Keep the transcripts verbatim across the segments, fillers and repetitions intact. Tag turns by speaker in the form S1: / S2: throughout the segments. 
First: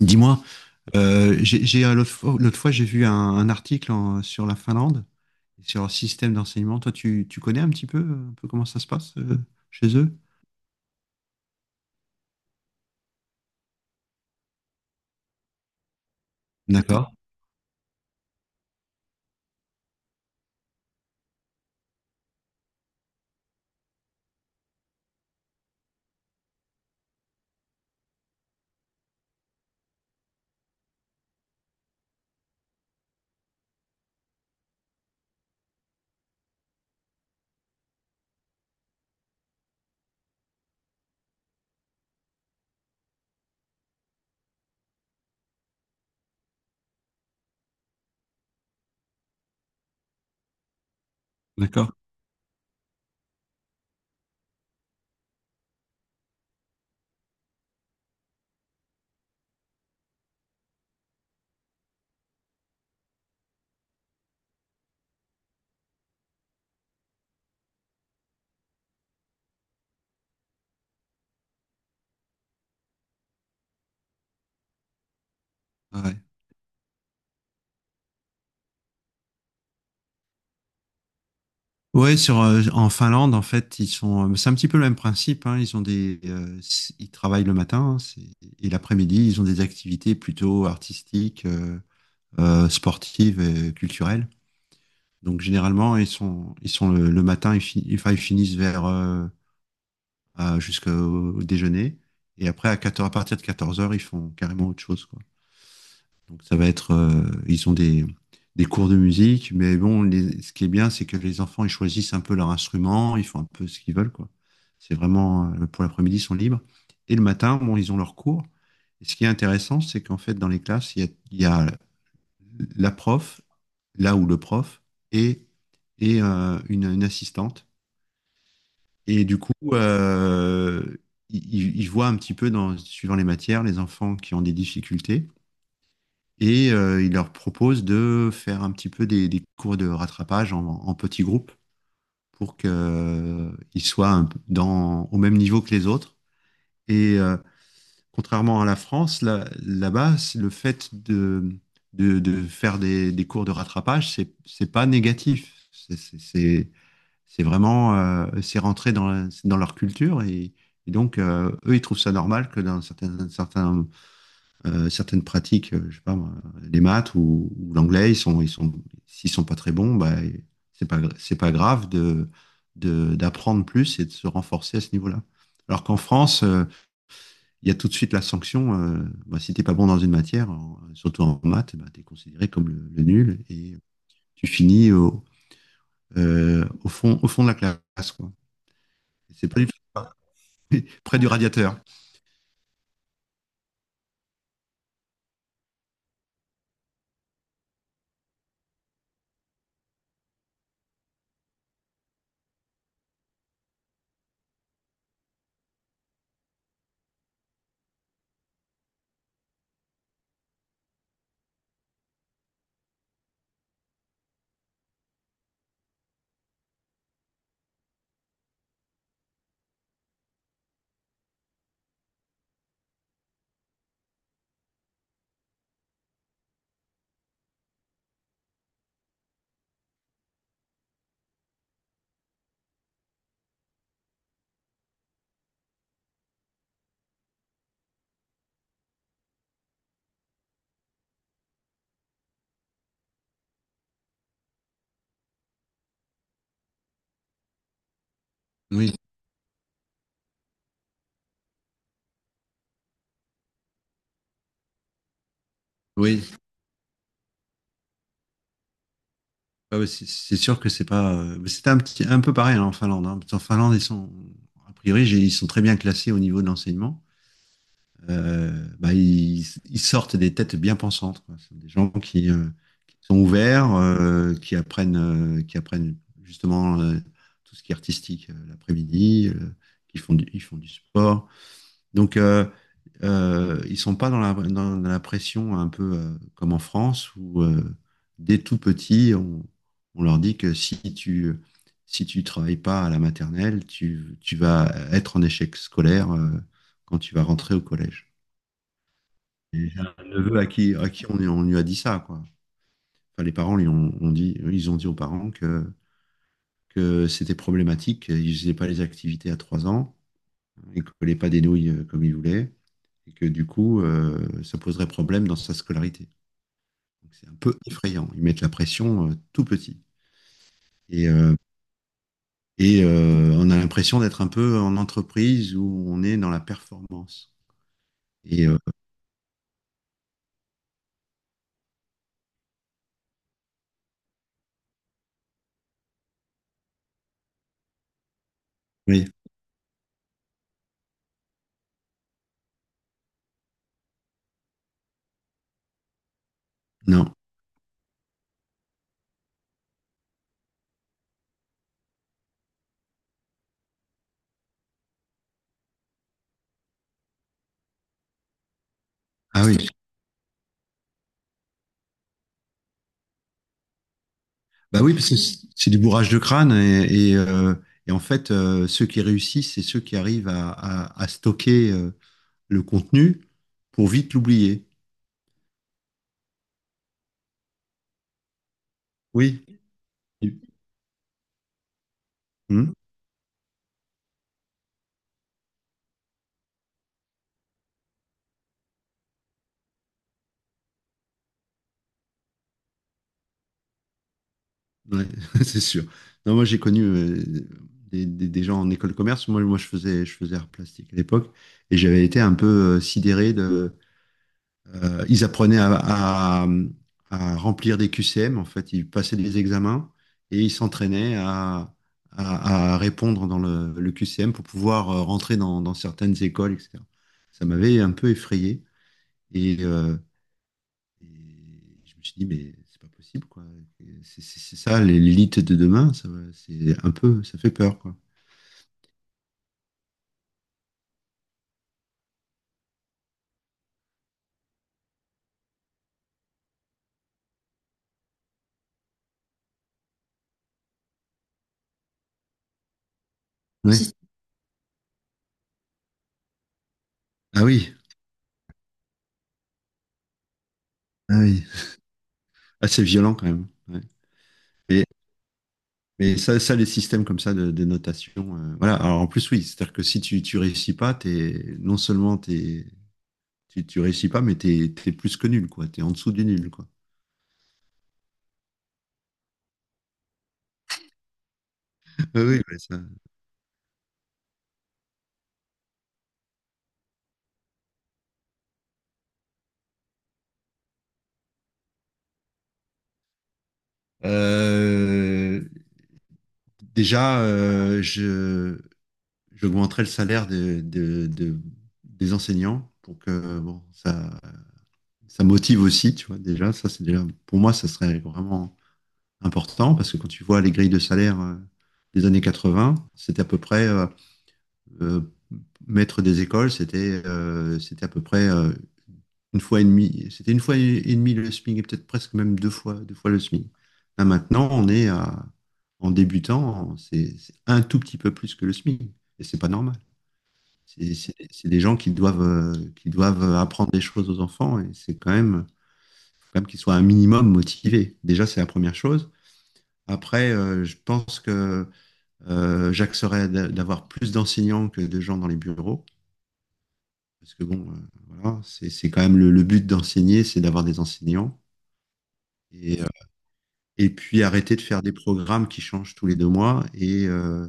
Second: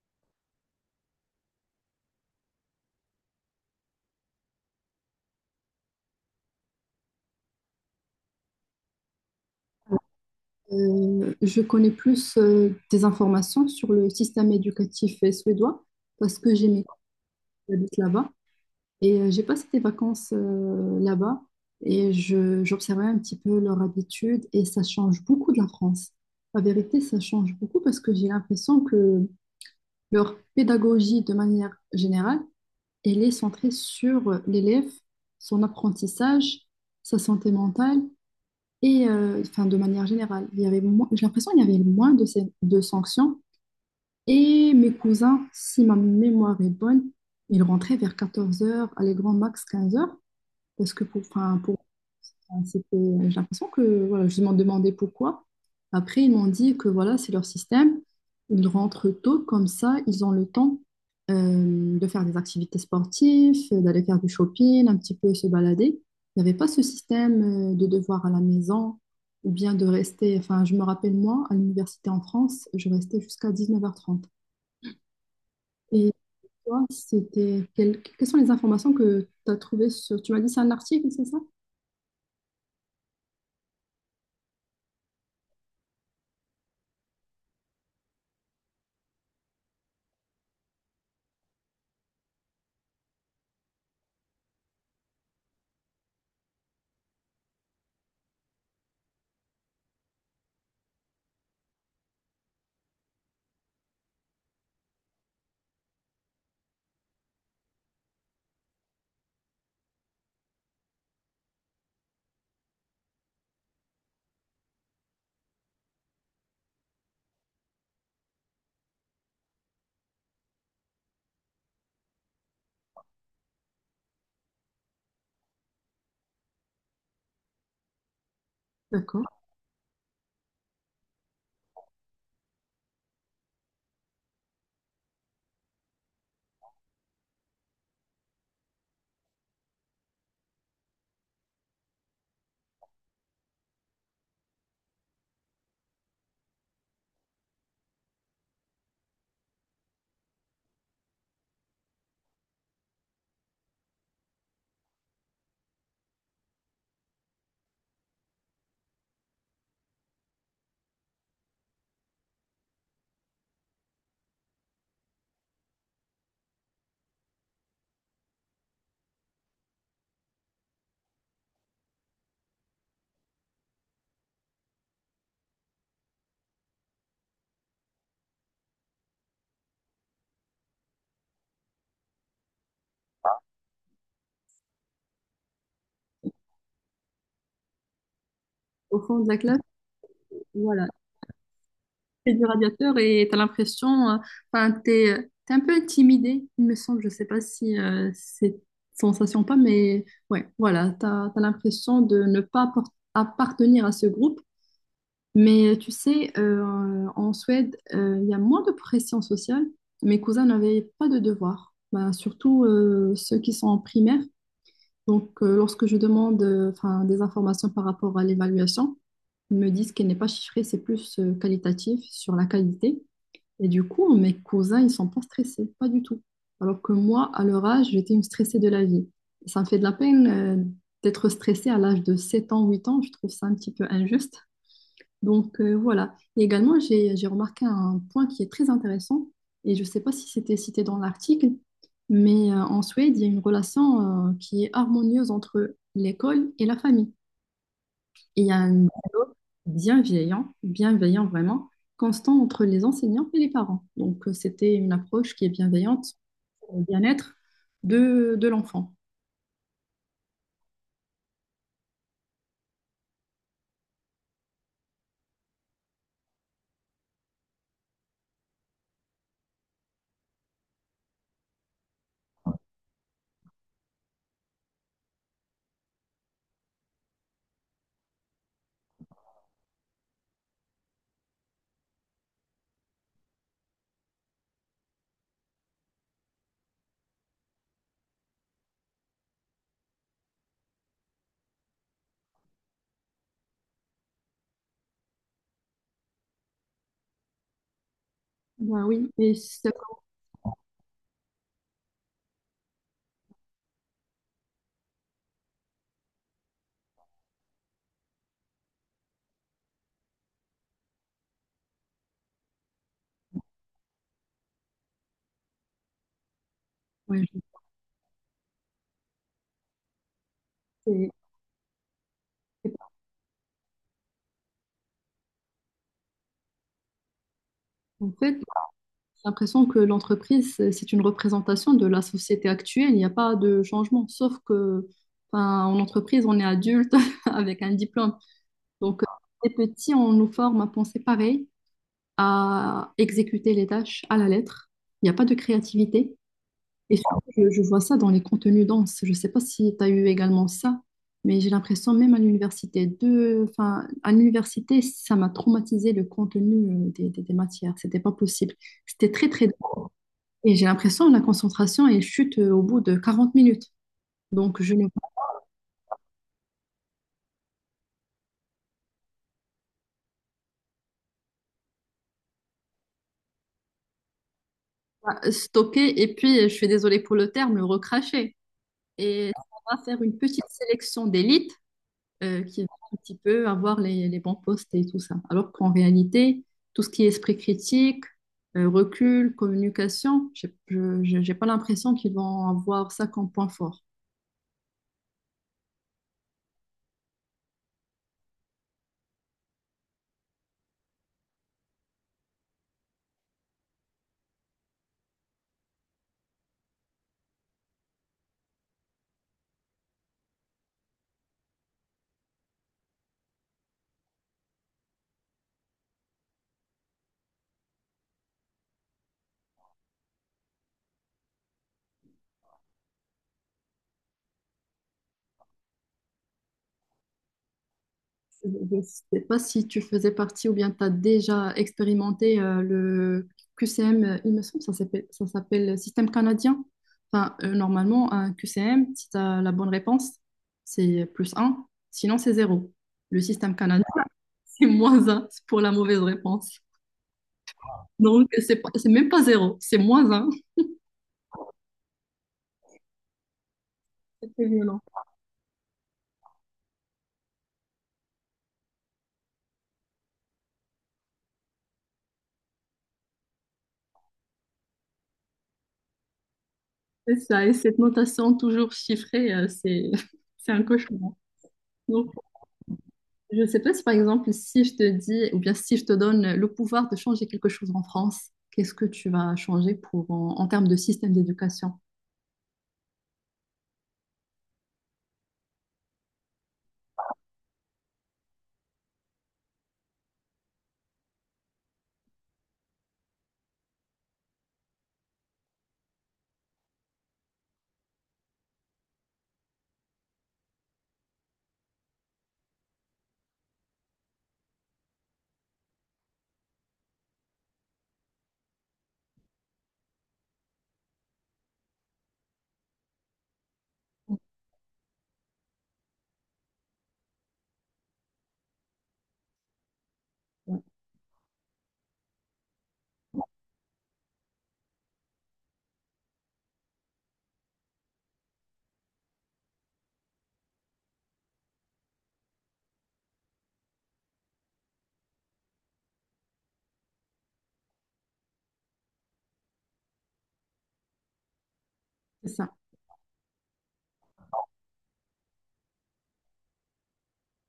S1: Dis-moi, euh, j'ai, j'ai, euh, l'autre fois, l'autre fois, j'ai vu un, un article en- sur la Finlande, sur leur système d'enseignement. Toi, tu, tu connais un petit peu, euh, un peu comment ça se passe euh, chez eux?
S2: Euh, je connais plus euh, des informations sur le système éducatif euh, suédois parce que j'ai mes parents
S1: D'accord,
S2: qui habitent là-bas et euh, j'ai passé des vacances euh, là-bas et je, j'observais un petit peu leur habitude et ça change beaucoup de la France. La vérité, ça change beaucoup parce que j'ai l'impression que leur pédagogie de manière générale, elle est centrée sur l'élève, son apprentissage, sa santé mentale et euh, enfin, de manière générale, il y avait moins, j'ai l'impression qu'il y avait moins de, ces- de sanctions. Et mes cousins, si ma mémoire est bonne, ils rentraient vers quatorze heures, allez, grand max quinze heures, parce que pour, enfin, pour
S1: d'accord.
S2: Enfin, C'était- J'ai l'impression que voilà, je m'en demandais pourquoi. Après, ils m'ont dit que voilà, c'est leur système. Ils rentrent tôt, comme ça, ils ont le temps euh, de faire des activités sportives, euh, d'aller faire du shopping, un petit peu se balader. Il n'y avait pas ce système euh, de devoir à la maison ou bien de rester. Enfin, je me rappelle, moi, à l'université en France, je restais jusqu'à dix-neuf heures trente. Et
S1: Ouais.
S2: toi, c'était quel- quelles sont les informations que tu as trouvées sur... Tu m'as dit c'est un article, c'est ça?
S1: Ouais, sur, euh, en Finlande, en fait, ils sont, euh, c'est un petit peu le même principe, hein. Ils ont des, euh, c- ils travaillent le matin, hein, c'est- et l'après-midi, ils ont des activités plutôt artistiques, euh, euh, sportives et culturelles. Donc généralement, ils sont, ils sont le, le matin, ils, fi- enfin, ils finissent vers euh, à- jusqu'au déjeuner. Et après, à quatorze, à partir de 14 heures, ils font carrément autre chose, quoi. Donc, ça va être, euh, ils ont des, des cours de musique, mais bon, les- ce qui est bien, c'est que les enfants, ils choisissent un peu leur instrument, ils font un peu ce qu'ils veulent, quoi. C'est vraiment, euh, pour l'après-midi, ils sont libres. Et le matin, bon, ils ont leurs cours. Et ce qui est intéressant, c'est qu'en fait, dans les classes, il y a, il y a la prof, là où le prof, et, et euh, une, une assistante.
S2: D'accord.
S1: Et du coup, euh, ils, ils voient un petit peu, dans, suivant les matières, les enfants qui ont des difficultés. Et euh, ils leur proposent de faire un petit peu des, des cours de rattrapage en, en petits groupes pour qu'ils soient un peu dans, au même niveau que les autres. Et euh, contrairement à la France, là, là-bas, c'est le fait de, de, de faire des, des cours de rattrapage, c'est, c'est pas négatif. C'est, c'est- c'est- c'est vraiment, euh, c'est rentré dans, la- c'est dans leur culture, et, et donc euh, eux ils trouvent ça normal que dans certaines, certains, euh, certaines pratiques, euh, je sais pas moi, les maths ou, ou l'anglais, ils sont, ils sont, s'ils sont pas très bons, bah c'est pas, gra- c'est pas grave de, de, d'apprendre plus et de se renforcer à ce niveau-là. Alors qu'en France, euh, il y a tout de suite la sanction. Euh, bah, si t'es pas bon dans une matière, en- surtout en maths, bah, t'es considéré comme le, le nul et tu finis au, euh, au fond, au fond de la classe, quoi.
S2: Au fond de la
S1: C'est
S2: classe,
S1: pas du tout
S2: voilà.
S1: près du radiateur.
S2: Fais du radiateur et tu as l'impression, euh, enfin, t'es, euh, t'es un peu intimidé, il me semble. Je sais pas si euh, c'est sensation ou pas, mais ouais, voilà, tu as, l'impression de ne pas apport- appartenir à ce groupe. Mais euh, tu sais, euh, en Suède, euh, il y a moins de pression sociale. Mes cousins n'avaient pas de devoirs, ben, surtout euh, ceux qui sont en primaire. Donc, euh, lorsque je demande euh, enfin, des informations par rapport à l'évaluation, ils me disent qu'elle n'est pas chiffrée, c'est plus euh, qualitatif sur la qualité. Et du coup, mes cousins, ils sont pas stressés, pas du tout. Alors que moi, à leur âge, j'étais une stressée de la vie. Et ça me fait de la peine euh, d'être stressée à l'âge de sept ans, huit ans. Je trouve ça un petit peu injuste. Donc euh, voilà. Et également, j'ai, j'ai remarqué un point qui est très intéressant. Et je ne sais pas si c'était cité dans l'article, mais euh, en Suède, il y a une relation euh, qui est harmonieuse entre l'école et la famille. Et il y a un
S1: Oui,
S2: dialogue bienveillant, bienveillant vraiment, constant entre les enseignants et les parents. Donc, euh, c'était une approche qui est bienveillante
S1: oui.
S2: pour le bien-être de, de l'enfant.
S1: Ah ouais, c'est- c'est sûr que c'est pas. Euh, mais c'était un petit, un peu pareil, hein, en Finlande, hein. En Finlande, ils sont, a priori, j'ai- ils sont très bien classés au niveau de l'enseignement. Euh, bah, ils, ils sortent des têtes bien pensantes, quoi. C'est des gens qui, euh, qui sont ouverts, euh, qui apprennent, euh, qui apprennent justement euh, tout ce qui est artistique euh, l'après-midi. Euh, qui font du, ils font du sport. Donc, euh, euh, ils sont pas dans la, dans, dans la pression un peu euh, comme en France où euh, dès tout petit, on, on leur dit que si tu si tu travailles pas à la maternelle, tu, tu vas être en échec scolaire euh, quand tu vas rentrer au collège.
S2: Bah oui, et
S1: Et
S2: ça-
S1: j'ai un neveu à qui à qui on, on lui a dit ça, quoi. Enfin, les parents lui ont, ont dit, ils ont dit aux parents que que c'était problématique, ils faisaient pas les activités à trois ans, ils collaient pas des nouilles euh, comme ils voulaient, et que du coup, euh, ça poserait problème dans sa scolarité. Donc,
S2: ouais,
S1: c'est un
S2: je-
S1: peu effrayant. Ils mettent la pression euh, tout petit. Et,
S2: c'est-
S1: euh,
S2: c'est-
S1: et euh, on a l'impression d'être un peu en entreprise où on est dans la performance.
S2: en fait,
S1: Et euh,
S2: j'ai l'impression que l'entreprise, c'est c'est une représentation de la société actuelle. Il n'y a pas de changement, sauf que, enfin, en entreprise, on est adulte avec un diplôme. Donc, euh,
S1: oui,
S2: les petits, on nous forme à penser pareil, à exécuter les tâches à la lettre. Il n'y a pas de créativité. Et
S1: non.
S2: surtout, je, je vois ça dans les contenus denses. Je ne sais pas si tu as eu également ça, mais j'ai l'impression, même à l'université, de... enfin, à l'université, ça m'a traumatisé le contenu euh, des, des, des matières. C'était pas possible. C'était très,
S1: Ah
S2: très dense.
S1: oui.
S2: Et j'ai l'impression, la concentration, elle chute euh, au bout de quarante minutes. Donc, je
S1: Bah
S2: ne peux
S1: oui, parce que c'est c'est du bourrage de crâne et, et, euh, et en fait, euh, ceux qui réussissent, c'est ceux qui arrivent à, à- à stocker euh, le contenu pour vite l'oublier.
S2: pas stocker. Et puis, je suis désolée pour le terme, le recracher. Et
S1: Oui.
S2: on va faire une petite sélection d'élite euh, qui va
S1: Hmm.
S2: un petit peu avoir les, les bons postes et tout ça. Alors qu'en réalité, tout ce qui est esprit critique, euh, recul, communication, j'ai- je n'ai pas l'impression qu'ils vont avoir ça comme point fort.
S1: Ouais, c'est sûr. Non, moi, j'ai connu euh, des, des- des gens en école de commerce. Moi, moi je faisais, je faisais art plastique à l'époque et j'avais été un peu euh, sidéré de. Euh, ils apprenaient à, à- à remplir des Q C M, en fait. Ils passaient des examens et ils s'entraînaient à, à- à répondre dans le, le Q C M pour pouvoir euh, rentrer dans, dans certaines écoles, et cetera. Ça m'avait un peu effrayé. Et, euh, et je me suis dit, mais c'est pas possible, quoi. C'est c'est- c'est ça, l'é- l'élite de demain, ça, va- c'est un peu, ça fait peur, quoi.
S2: Je ne sais pas si tu faisais partie ou bien tu as déjà expérimenté euh, le Q C M, euh, il me semble, ça s'appelle, ça s'appelle système canadien. Enfin, euh, normalement, un Q C M, si tu as la bonne réponse, c'est plus un, sinon c'est zéro. Le système
S1: Ouais.
S2: canadien,
S1: Si-
S2: c'est moins un pour la mauvaise réponse.
S1: Ah oui,
S2: Donc, c'est pas- c'est même pas zéro, c'est moins un.
S1: ah oui. Ah, c'est violent quand même. Ouais.
S2: C'est très violent.
S1: Mais, mais ça, ça, les systèmes comme ça de, de notation, euh, voilà. Alors en plus, oui, c'est-à-dire que si tu, tu réussis pas, t'es, non seulement t'es, tu, tu réussis pas, mais t'es, t'es plus que nul, quoi. T'es en dessous du nul, quoi.
S2: C'est ça, et cette notation toujours chiffrée, euh, c'est c'est un cauchemar.
S1: Ah
S2: Donc,
S1: oui, ouais, ça.
S2: je ne sais pas si par exemple, si je te dis, ou bien si je te donne le pouvoir de changer quelque chose en France, qu'est-ce que tu vas changer pour, en, en termes de système d'éducation?
S1: Euh, Déjà, euh, je, j'augmenterai le salaire de- de- de- des enseignants, pour que bon, ça, ça motive aussi, tu vois. Déjà, ça c'est déjà, pour moi, ça serait vraiment important parce que quand tu vois les grilles de salaire euh, des années quatre-vingts, c'était à peu près, euh, euh, maître des écoles, c'était euh, c'était à peu près euh, une fois et demie, c'était une fois et et demie le SMIC, et peut-être presque même deux fois, deux fois le SMIC. Là maintenant, on est à, en débutant, c'est c'est un tout petit peu plus que le SMIC, et c'est pas normal.
S2: Ouais,
S1: C'est c'est- c'est des gens qui doivent, euh, qui doivent apprendre des choses aux enfants, et c'est quand même, faut quand même qu'ils soient un minimum motivés. Déjà, c'est la première chose. Après, euh, je pense que euh, j'axerais d'a- d'avoir plus d'enseignants que de gens dans les bureaux. Parce que bon, euh, voilà, c'est c'est quand même le, le but d'enseigner, c'est d'avoir des enseignants.
S2: c'est ça.
S1: Et, euh, et puis arrêter de faire des programmes qui changent tous les deux mois et, euh,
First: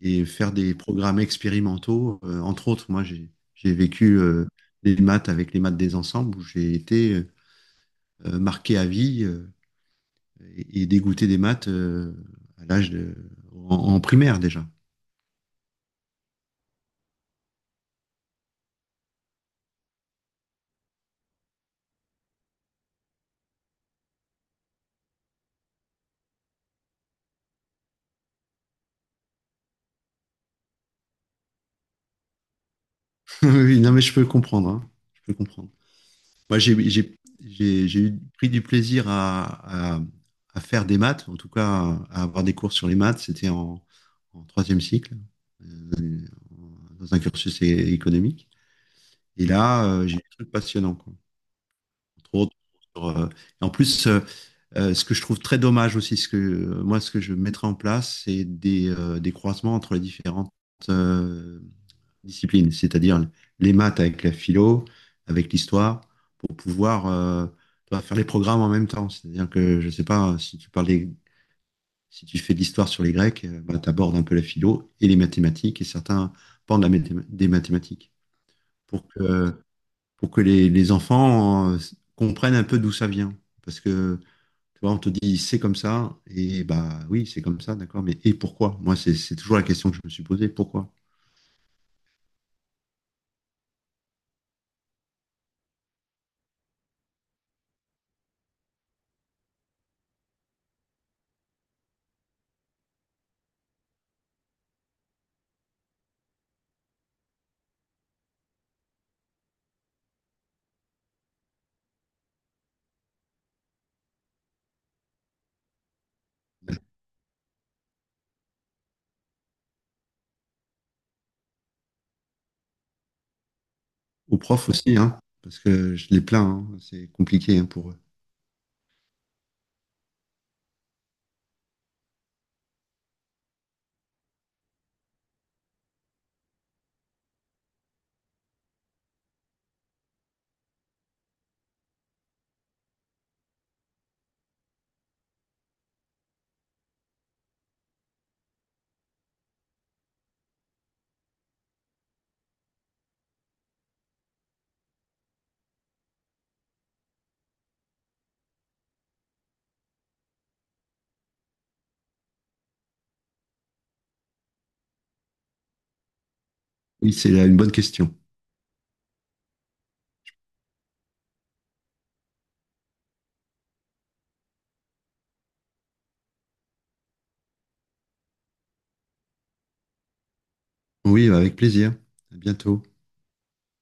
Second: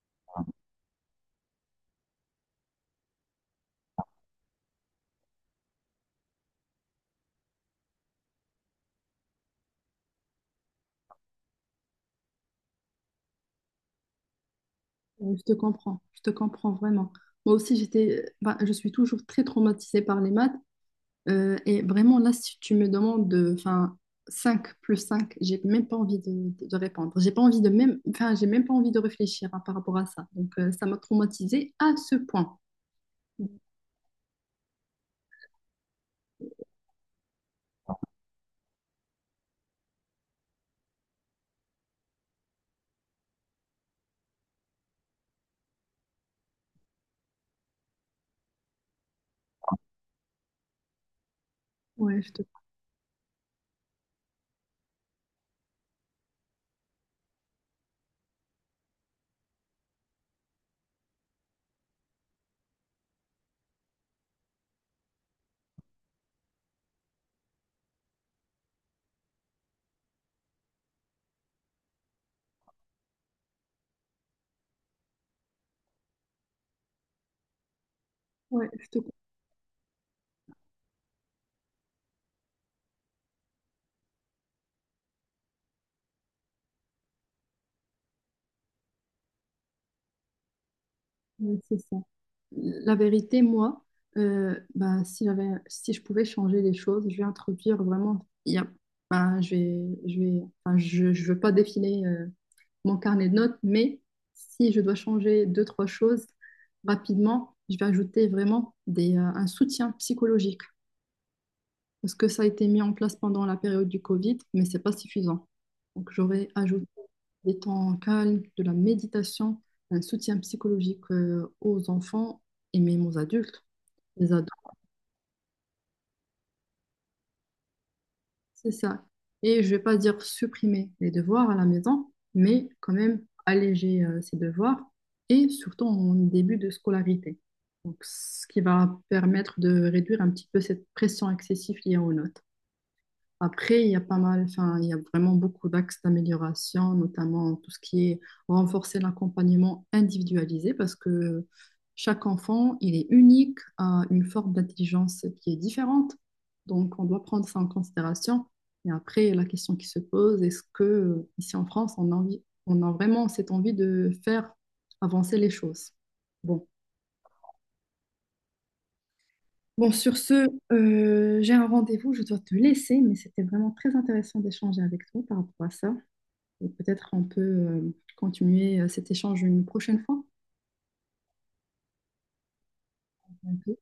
S1: et faire des programmes expérimentaux. Euh, entre autres, moi, j'ai j'ai vécu euh, des maths avec les maths des ensembles où j'ai été euh, marqué à vie euh, et, et dégoûté des maths euh, à l'âge de, en, en primaire déjà.
S2: Ouais, je te comprends. Je te comprends vraiment. Moi aussi, j'étais, bah, je suis toujours très traumatisée par les maths. Euh, et vraiment, là, si tu me demandes de, enfin, cinq plus cinq, j'ai même pas envie de, de- de répondre. J'ai pas envie de même, enfin, j'ai même pas envie de réfléchir hein, par rapport à ça. Donc, euh, ça m'a traumatisée à ce point.
S1: Oui, non, mais je peux comprendre, hein. Je peux comprendre. Moi, j'ai j'ai- j'ai- j'ai eu pris du plaisir à, à- à faire des maths, en tout cas à, à avoir des cours sur les maths. C'était en, en troisième cycle, euh, dans un cursus é- économique. Et là, euh, j'ai eu des trucs passionnants, quoi.
S2: Ouais, je
S1: Entre
S2: te,
S1: autres, sur, euh, et en plus, euh, euh, ce que je trouve très dommage aussi, ce que euh, moi, ce que je mettrais en place, c'est des, euh, des croisements entre les différentes euh, disciplines, c'est-à-dire les maths avec la philo, avec l'histoire, pour pouvoir euh, tu vois, faire les programmes en même temps. C'est-à-dire que, je sais pas, euh, si tu parles des- si tu fais de l'histoire sur les Grecs, euh, bah, tu abordes un peu la philo et les mathématiques et certains pans de la mathém- des mathématiques,
S2: ouais, je te
S1: pour
S2: comprends.
S1: que, pour que les, les enfants euh, comprennent un peu d'où ça vient. Parce que tu vois, on te dit c'est comme ça, et bah oui, c'est comme ça, d'accord, mais et pourquoi? Moi, c'est c'est toujours la question que je me suis posée, pourquoi?
S2: Ouais, c'est ça. La vérité, moi, euh, ben, si j'avais, si je pouvais changer les choses, je vais introduire vraiment. Il y a- ben, je vais, je vais, enfin, je, je veux pas défiler euh, mon carnet de notes, mais si je dois changer deux, trois choses rapidement, je vais ajouter vraiment des, euh, un soutien psychologique parce que ça a été mis en place pendant la période du Covid, mais c'est pas suffisant. Donc, j'aurais ajouté des temps calmes, de la méditation, un soutien psychologique euh, aux enfants et même aux adultes. Les
S1: Aux
S2: ados,
S1: profs aussi, hein, parce que je les plains, hein, c'est compliqué, hein, pour eux.
S2: c'est ça. Et je vais pas dire supprimer les devoirs à la maison, mais quand même alléger euh, ces devoirs et surtout en début de scolarité. Donc, ce qui va permettre de réduire un petit peu cette pression excessive liée aux notes. Après, il y a pas mal, enfin, il y a vraiment beaucoup d'axes d'amélioration, notamment tout ce qui est renforcer l'accompagnement individualisé, parce que chaque enfant, il est unique, a une forme d'intelligence qui est différente. Donc, on doit prendre ça en considération. Et après, la question qui se pose, est-ce que ici en France, on a envie, on a vraiment cette envie de faire avancer les choses? Bon.
S1: Oui, c'est là une bonne question.
S2: Bon, sur ce, euh, j'ai un rendez-vous, je dois te laisser, mais c'était vraiment très intéressant d'échanger avec toi par rapport à ça. Et peut-être on peut euh, continuer euh, cet échange une prochaine fois.
S1: Oui, avec plaisir. À bientôt.
S2: On peut